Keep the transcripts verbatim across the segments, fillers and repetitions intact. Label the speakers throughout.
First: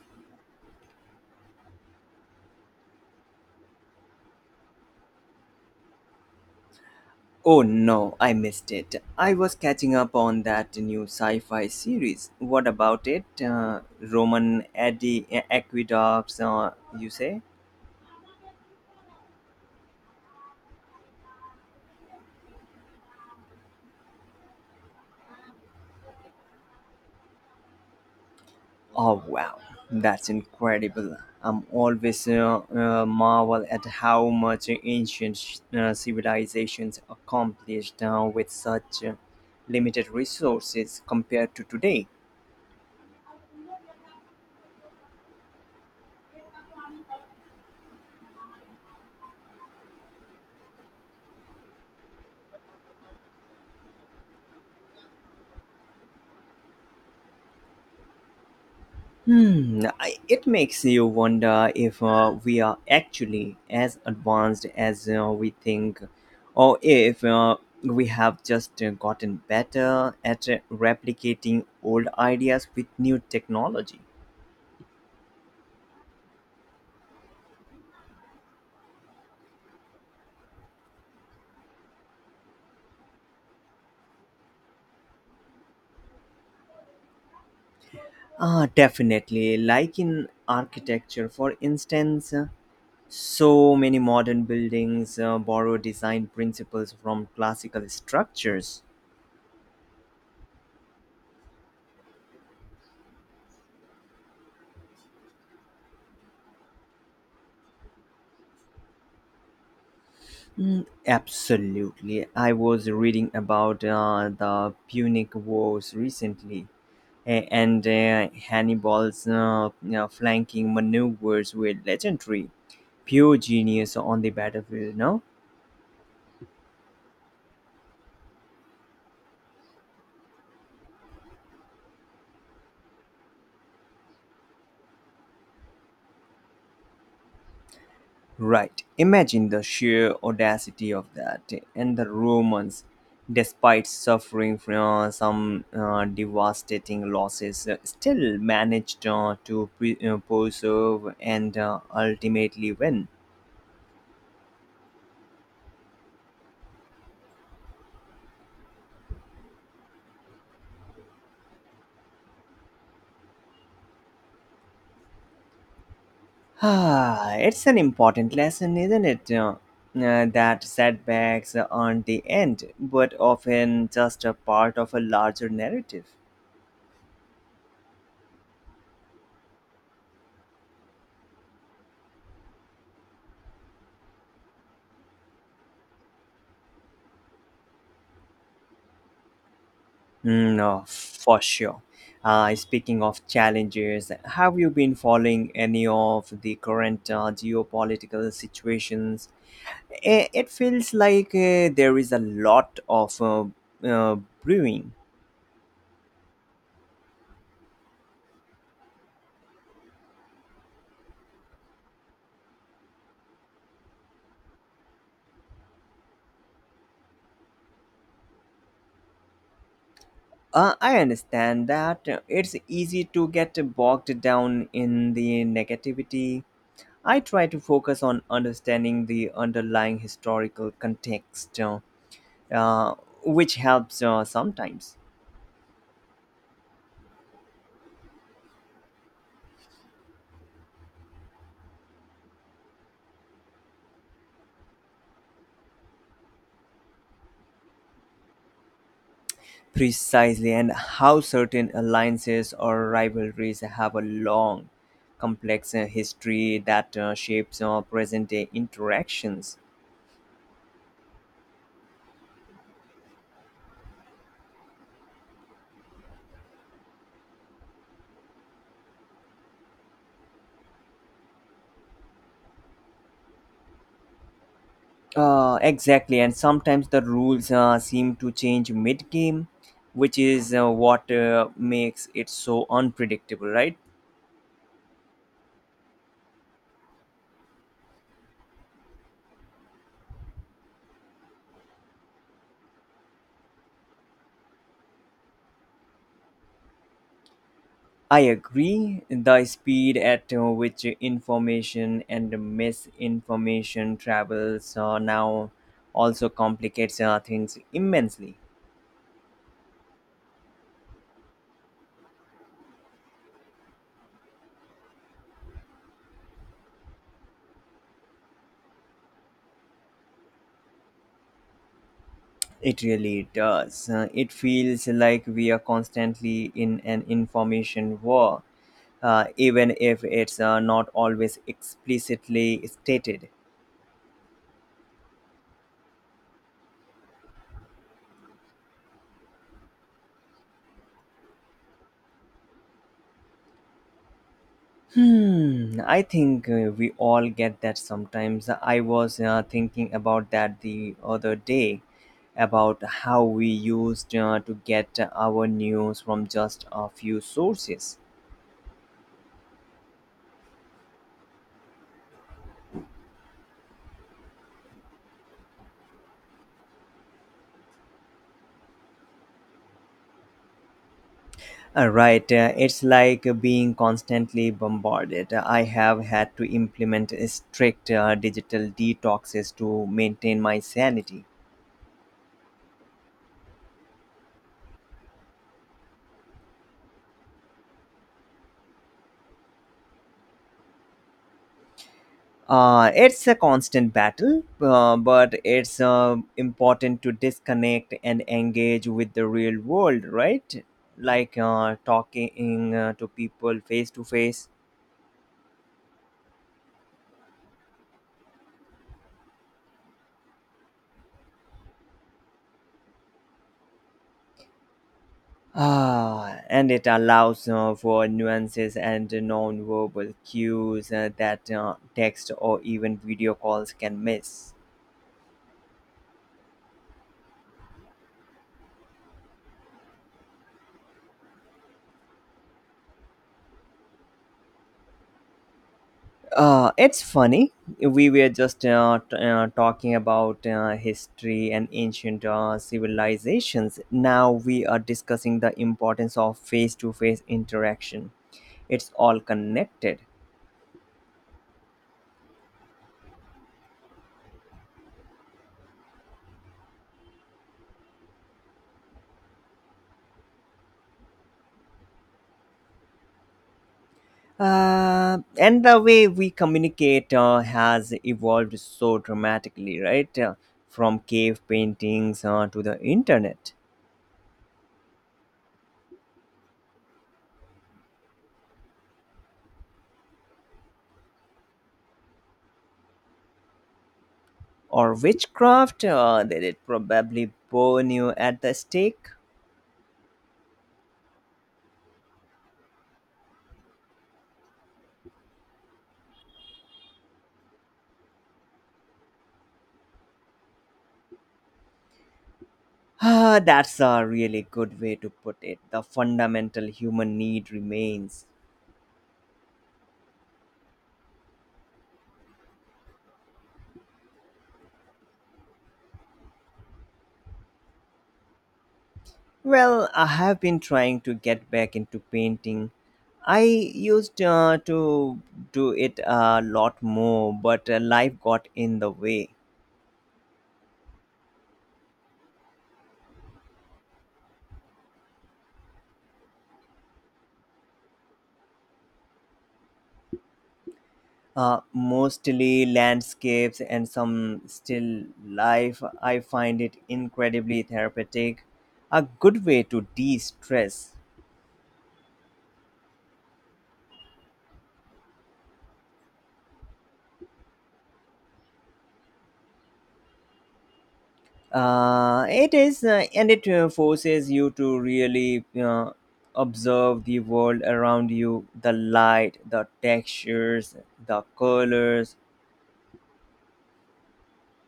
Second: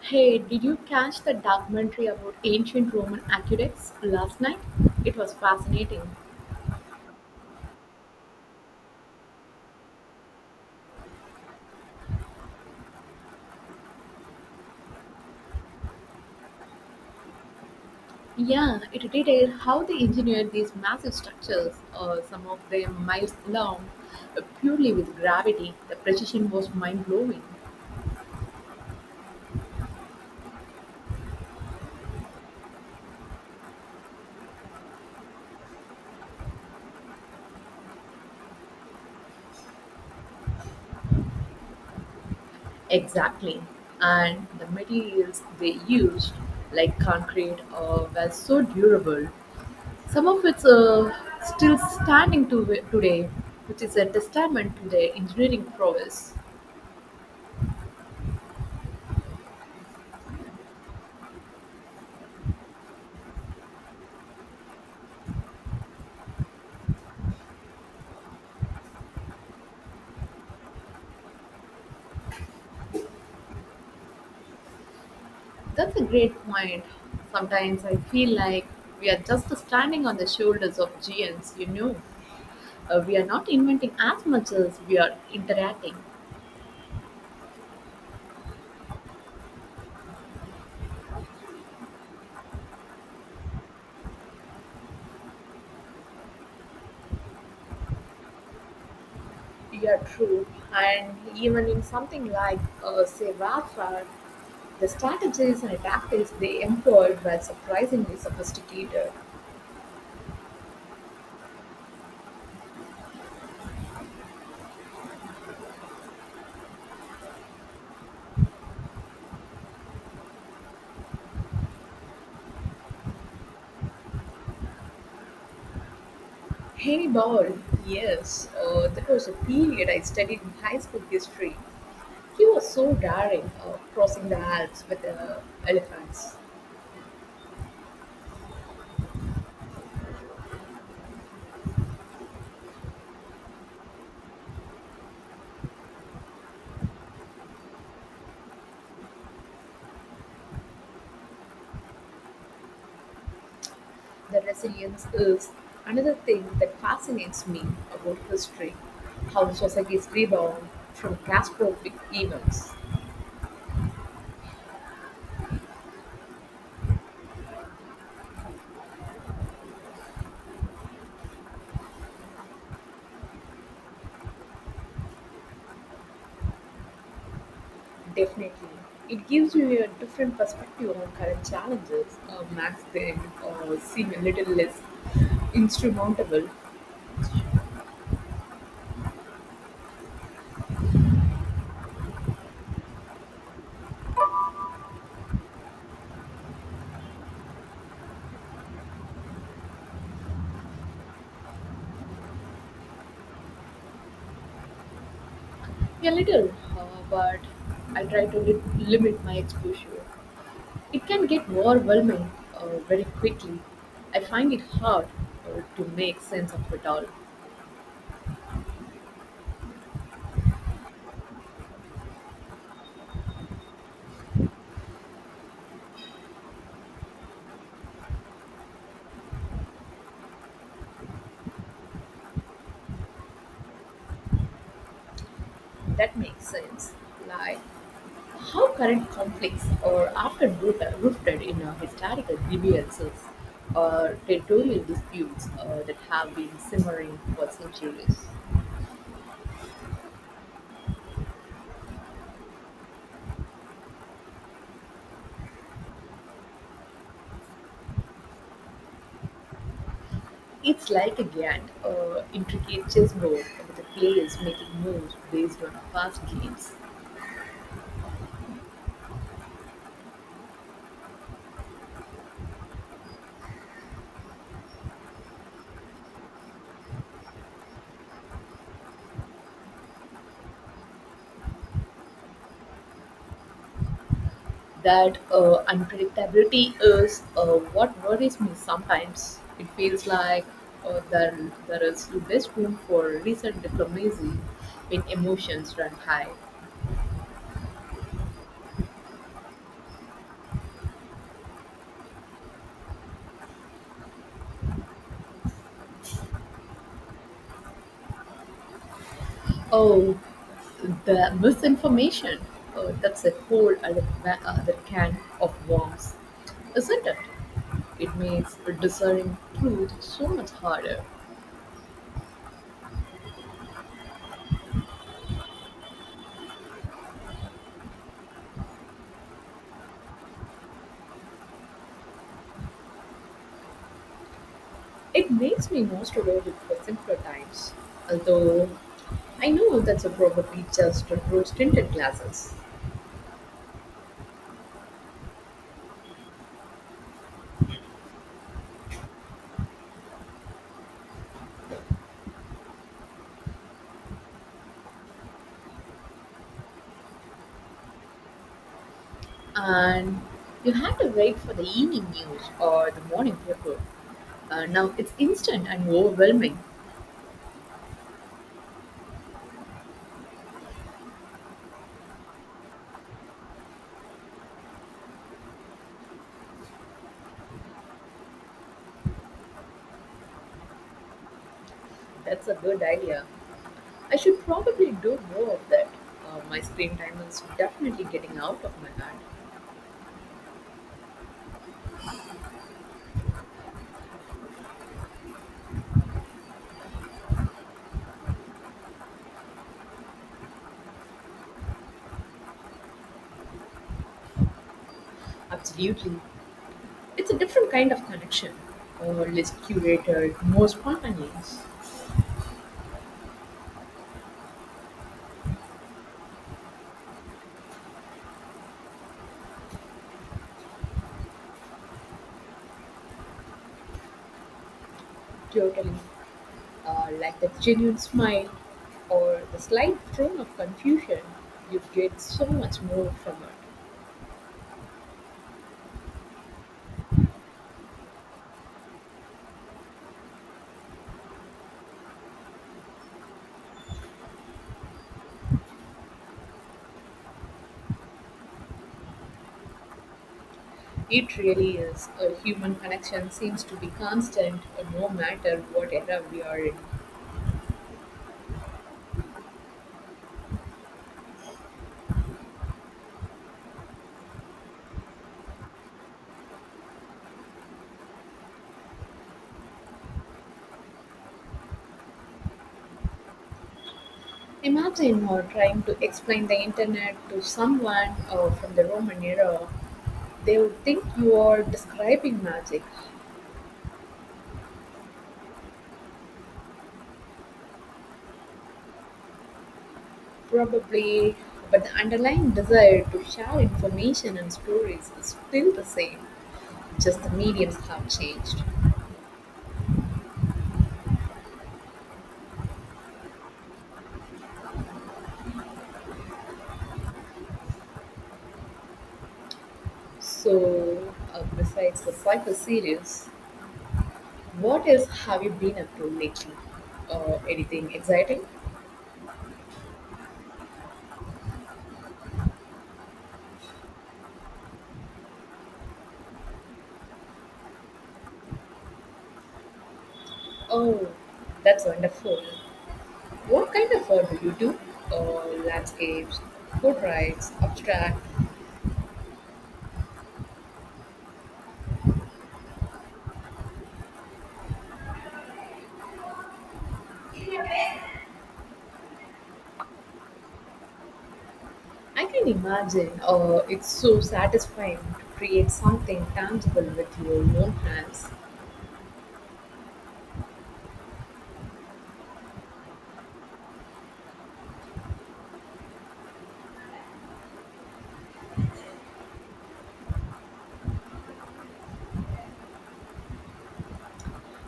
Speaker 1: Hey, did you catch the documentary about ancient Roman aqueducts last night? It was fascinating.
Speaker 2: Oh no, I missed it. I was catching up on that new sci fi series. What about it? Uh, Roman Adi- Aqueducts, uh, you say?
Speaker 1: Yeah, it detailed how they engineered these massive structures, uh, some of them miles long, uh, purely with gravity. The precision was mind blowing.
Speaker 2: Oh wow, that's incredible. I'm always uh, uh, marvel at how much ancient uh, civilizations accomplished uh, with such uh, limited resources compared to today.
Speaker 1: Exactly. And the materials they used, like concrete, uh, were so durable. Some of it's uh, still standing to today, which is a testament to their engineering prowess.
Speaker 2: Hmm, I- it makes you wonder if uh, we are actually as advanced as uh, we think, or if uh, we have just uh, gotten better at uh, replicating old ideas with new technology.
Speaker 1: That's a great point. Sometimes I feel like we are just standing on the shoulders of giants, you know. Uh, we are not inventing as much as we are interacting.
Speaker 2: Ah, definitely. Like in architecture, for instance, uh, so many modern buildings uh, borrow design principles from classical structures.
Speaker 1: Yeah, true. And even in something like, uh, say, warfare, the strategies and tactics they employed were surprisingly sophisticated.
Speaker 2: Mm, absolutely. I was reading about uh, the Punic Wars recently a- and uh, Hannibal's uh, you know, flanking maneuvers were legendary. Pure genius on the battlefield, no?
Speaker 1: Hannibal, yes, uh, that was a period I studied in high school history. He was so daring, uh, crossing the Alps with uh, elephants.
Speaker 2: Right. Imagine the sheer audacity of that. And the Romans, despite suffering from uh, some uh, devastating losses, uh, still managed uh, to pre- uh, preserve and uh, ultimately win.
Speaker 1: The resilience is another thing that fascinates me about history, how societies rebound from catastrophic events.
Speaker 2: Ah, it's an important lesson, isn't it? Uh, uh, that setbacks aren't the end, but often just a part of a larger narrative.
Speaker 1: Definitely. It gives you a different perspective on current challenges, uh, makes them uh, seem a little less insurmountable.
Speaker 2: Mm, no, for sure. Uh, speaking of challenges, have you been following any of the current uh, geopolitical situations? I- It feels like uh, there is a lot of uh, uh, brewing.
Speaker 1: A little, uh, but I try to li- limit my exposure. It can get overwhelming uh, very quickly. I find it hard uh, to make sense of it all.
Speaker 2: Uh, I understand that uh, it's easy to get bogged down in the negativity. I try to focus on understanding the underlying historical context, uh, uh, which helps uh, sometimes.
Speaker 1: That makes sense. Like, how current conflicts are often root- rooted in uh, historical grievances or territorial disputes uh, that have been simmering for centuries.
Speaker 2: Precisely, and how certain alliances or rivalries have a long, complex uh, history that uh, shapes our present day interactions.
Speaker 1: It's like a giant, uh, intricate chessboard with the players making moves based on past games.
Speaker 2: Uh, exactly, and sometimes the rules uh, seem to change mid game, which is uh, what uh, makes it so unpredictable, right?
Speaker 1: That uh, unpredictability is uh, what worries me sometimes. It feels like uh, there, there is less room for recent diplomacy when emotions run high.
Speaker 2: I agree. The speed at uh, which information and misinformation travels uh, now also complicates uh, things immensely.
Speaker 1: Oh, the misinformation. Oh, that's a whole other, ma- other can of worms, isn't it? It makes discerning truth so much harder.
Speaker 2: It really does. Uh, it feels like we are constantly in an information war uh, even if it's uh, not always explicitly stated.
Speaker 1: It makes me more tolerant for simpler times, although I know that's a probably just a rose tinted glasses.
Speaker 2: Hmm, I think uh, we all get that sometimes. I was uh, thinking about that the other day about how we used uh, to get our news from just a few sources.
Speaker 1: And you had to wait for the evening news or the morning paper. Uh, now it's instant and overwhelming.
Speaker 2: Uh, Right, uh, it's like being constantly bombarded. I have had to implement strict uh, digital detoxes to maintain my sanity.
Speaker 1: That's a good idea. I should probably do more of that. Uh, my screen time is definitely getting out of my hand.
Speaker 2: Uh, it's a constant battle, uh, but it's uh, important to disconnect and engage with the real world, right? Like uh, talking uh, to people face to face.
Speaker 1: Absolutely. It's a different kind of connection. Uh, less curated, more spontaneous.
Speaker 2: Ah, and it allows uh, for nuances and non-verbal cues uh, that uh, text or even video calls can miss.
Speaker 1: Totally. Uh, like the genuine smile or the slight tone of confusion, you get so much more from it.
Speaker 2: Uh, it's funny. We were just uh, t- uh, talking about uh, history and ancient uh, civilizations. Now we are discussing the importance of face to face interaction. It's all connected.
Speaker 1: It really is. A human connection seems to be constant uh, no matter what era we are in.
Speaker 2: Uh, and the way we communicate uh, has evolved so dramatically, right? Uh, from cave paintings uh, to the internet
Speaker 1: Imagine uh, trying to explain the internet to someone uh, from the Roman era. They would think you are describing magic,
Speaker 2: or witchcraft, uh, did it probably burn you at the stake?
Speaker 1: probably, but the underlying desire to share information and stories is still the same, just the mediums have changed.
Speaker 2: Ah, that's a really good way to put it. The fundamental human need remains.
Speaker 1: So, uh, besides the cyber series, what else have you been up to lately? Uh, anything exciting?
Speaker 2: Well, I have been trying to get back into painting. I used uh, to do it a lot more, but uh, life got in the way.
Speaker 1: Oh, that's wonderful. What kind of art do you do? Uh, landscapes, portraits, abstract?
Speaker 2: Uh, mostly landscapes and some still life. I find it incredibly therapeutic, a good way to de stress.
Speaker 1: I can imagine, uh, it's so satisfying to create something tangible with your own hands.
Speaker 2: Uh, it is uh, and it uh, forces you to really uh, observe the world around you, the light, the textures, the colors.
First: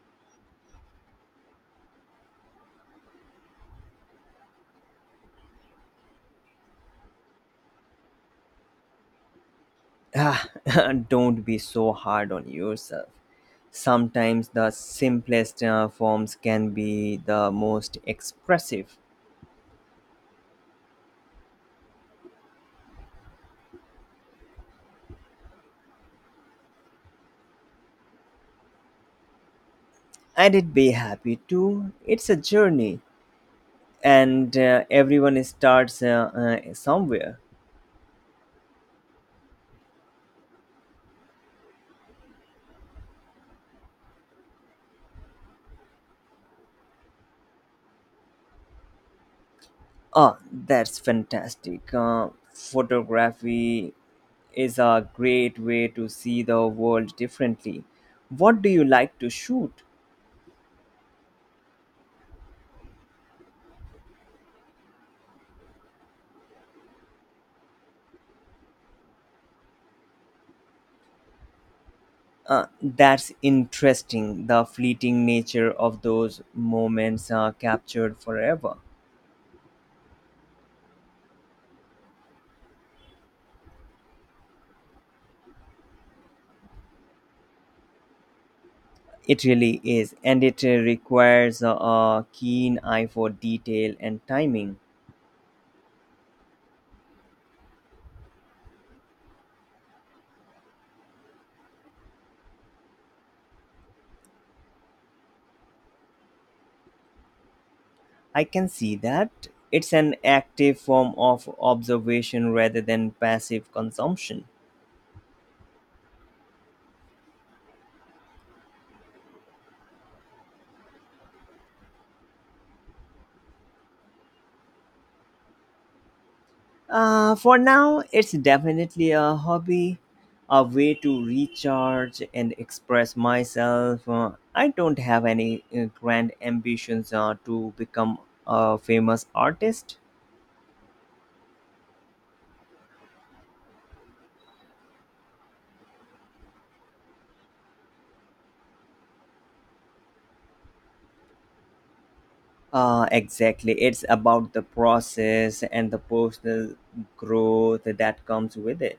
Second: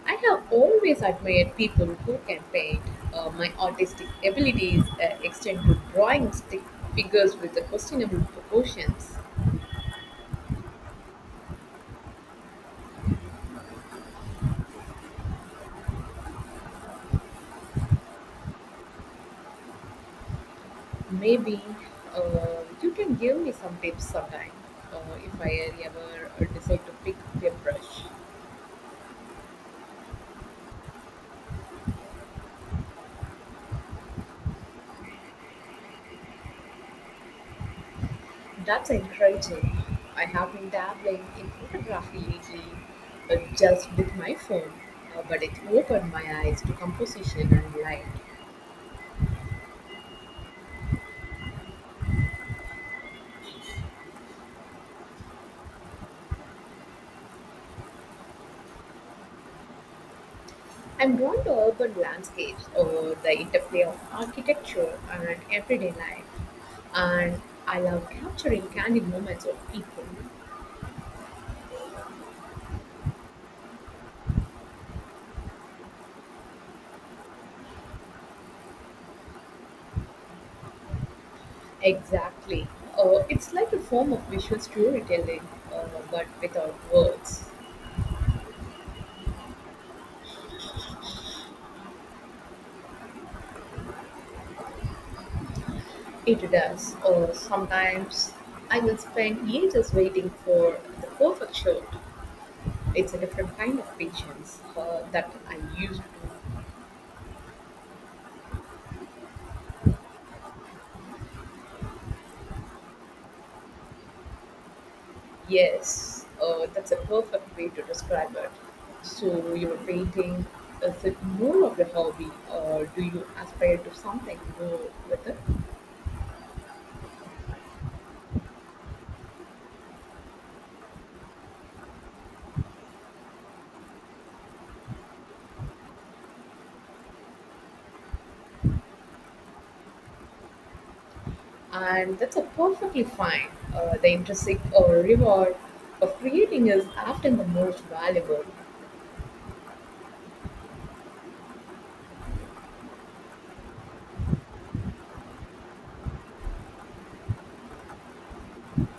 Speaker 1: I have always admired people who can paint. Uh, my artistic abilities uh, extend to drawing stick figures with the questionable proportions.
Speaker 2: Ah, don't be so hard on yourself, sometimes the simplest uh, forms can be the most expressive.
Speaker 1: Maybe uh, you can give me some tips sometime, uh, if I ever decide to pick up a brush.
Speaker 2: And it be happy too, it's a journey, and uh, everyone starts uh, uh, somewhere.
Speaker 1: That's encouraging. I have been dabbling in photography lately, uh, just with my phone, uh, but it opened my eyes to composition and light.
Speaker 2: Oh, that's fantastic. Uh, photography is a great way to see the world differently. What do you like to shoot?
Speaker 1: I'm drawn to urban landscapes or the interplay of architecture and everyday life, and I love capturing candid moments of people.
Speaker 2: Uh, that's interesting. The fleeting nature of those moments are captured forever.
Speaker 1: Exactly. Uh, it's like a form of visual storytelling, uh, but without words.
Speaker 2: It really is, and it uh, requires a, a keen eye for detail and timing.
Speaker 1: It does. Or sometimes I will spend ages waiting for the perfect shot. It's a different kind of patience uh, that I used to.
Speaker 2: I can see that. It's an active form of observation rather than passive consumption.
Speaker 1: Yes, uh, that's a perfect way to describe it. So, your painting, is it more of a hobby, or do you aspire to something more with it?
Speaker 2: Uh, for now, it's definitely a hobby, a way to recharge and express myself. Uh, I don't have any uh, grand ambitions uh, to become a famous artist.
Speaker 1: And that's a perfectly fine. Uh, the intrinsic uh, reward of creating is often the most valuable.
Speaker 2: Uh, exactly. It's about the process and the personal growth that comes with it.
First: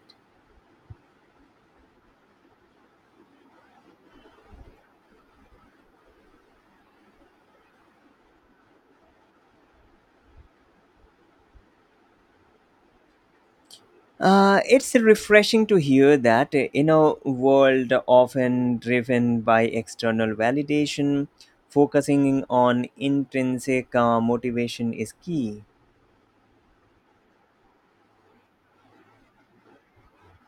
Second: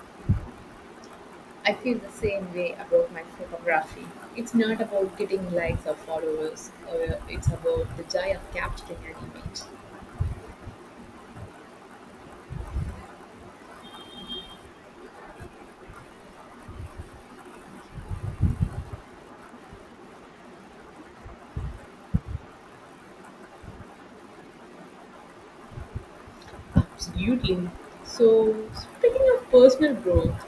Speaker 1: I feel the same way about my photography. It's not about getting likes or followers, or uh, it's about the joy of capturing an image.
Speaker 2: Uh, it's refreshing to hear that uh, in a world often driven by external validation, focusing on intrinsic uh, motivation is key.
Speaker 1: Absolutely. So, speaking of personal growth,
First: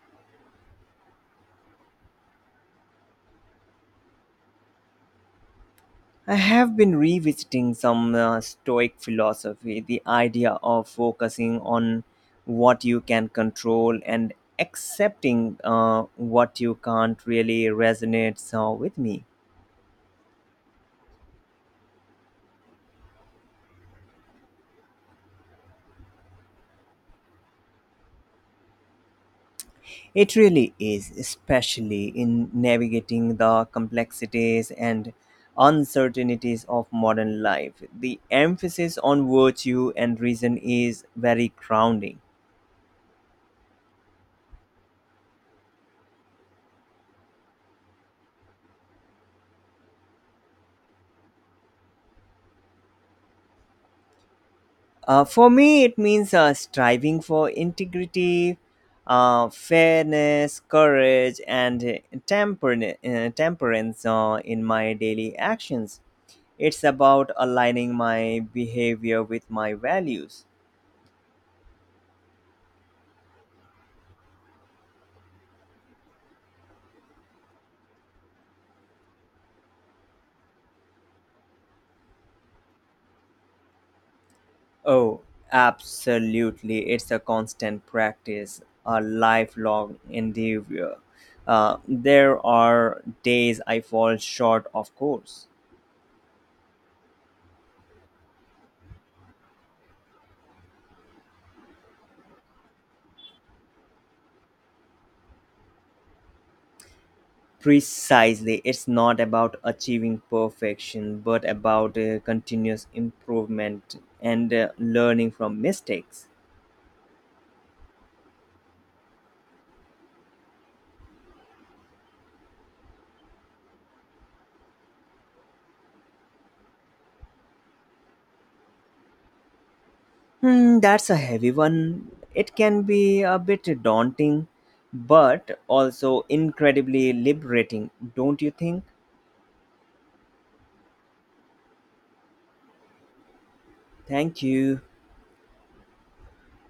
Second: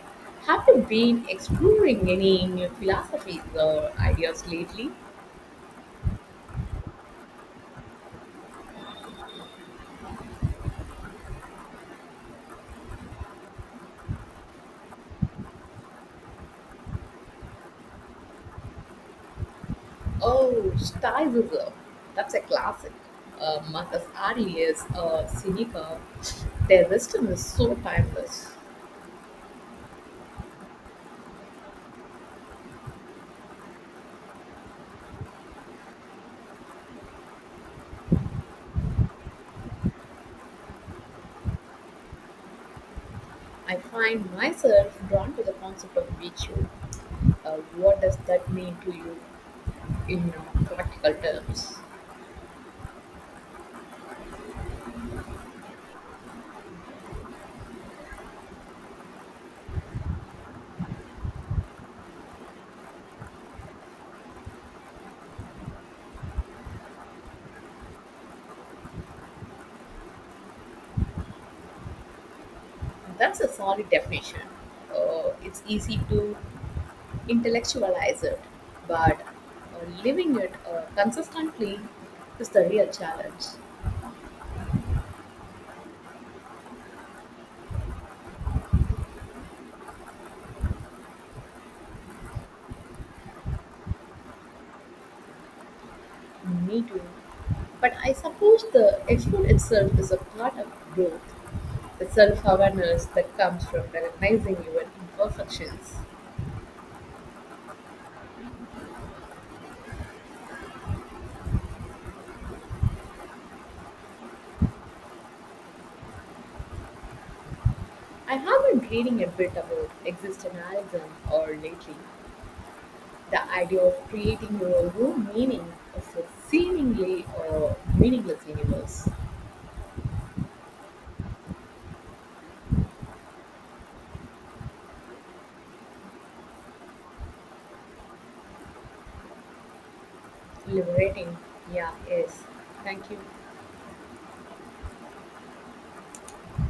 Speaker 1: have you been exploring any new philosophies or ideas lately?
Speaker 2: I have been revisiting some uh, Stoic philosophy, the idea of focusing on what you can control and accepting uh, what you can't really resonates uh, with me.
Speaker 1: Oh, Stoicism. That's a classic. Uh, Marcus Aurelius, uh, Seneca, their wisdom is so timeless.
Speaker 2: It really is, especially in navigating the complexities and uncertainties of modern life. The emphasis on virtue and reason is very grounding.
Speaker 1: I find myself drawn to the concept of virtue. Uh, what does that mean to you in uh, practical terms?
Speaker 2: Uh, for me, it means uh, striving for integrity, uh, fairness, courage, and uh, temper- uh, temperance uh, in my daily actions. It's about aligning my behavior with my values.
Speaker 1: That's a solid definition. Uh, it's easy to intellectualize it, but uh, living it uh, consistently is the real challenge.
Speaker 2: Oh, absolutely. It's a constant practice, a lifelong endeavor. Uh, there are days I fall short, of course.
Speaker 1: Me too. But I suppose the effort itself is a part of growth, the self awareness that comes from recognizing your imperfections.
Speaker 2: Precisely, it's not about achieving perfection, but about uh, continuous improvement and uh, learning from mistakes.
Speaker 1: I have been reading a bit about existentialism or lately, the idea of creating your own meaning of a seemingly uh, meaningless universe.
Speaker 2: Hmm, that's a heavy one. It can be a bit daunting, but also incredibly liberating, don't you think?
Speaker 1: Liberating. Yeah, yes. Thank you.
Speaker 2: Thank you.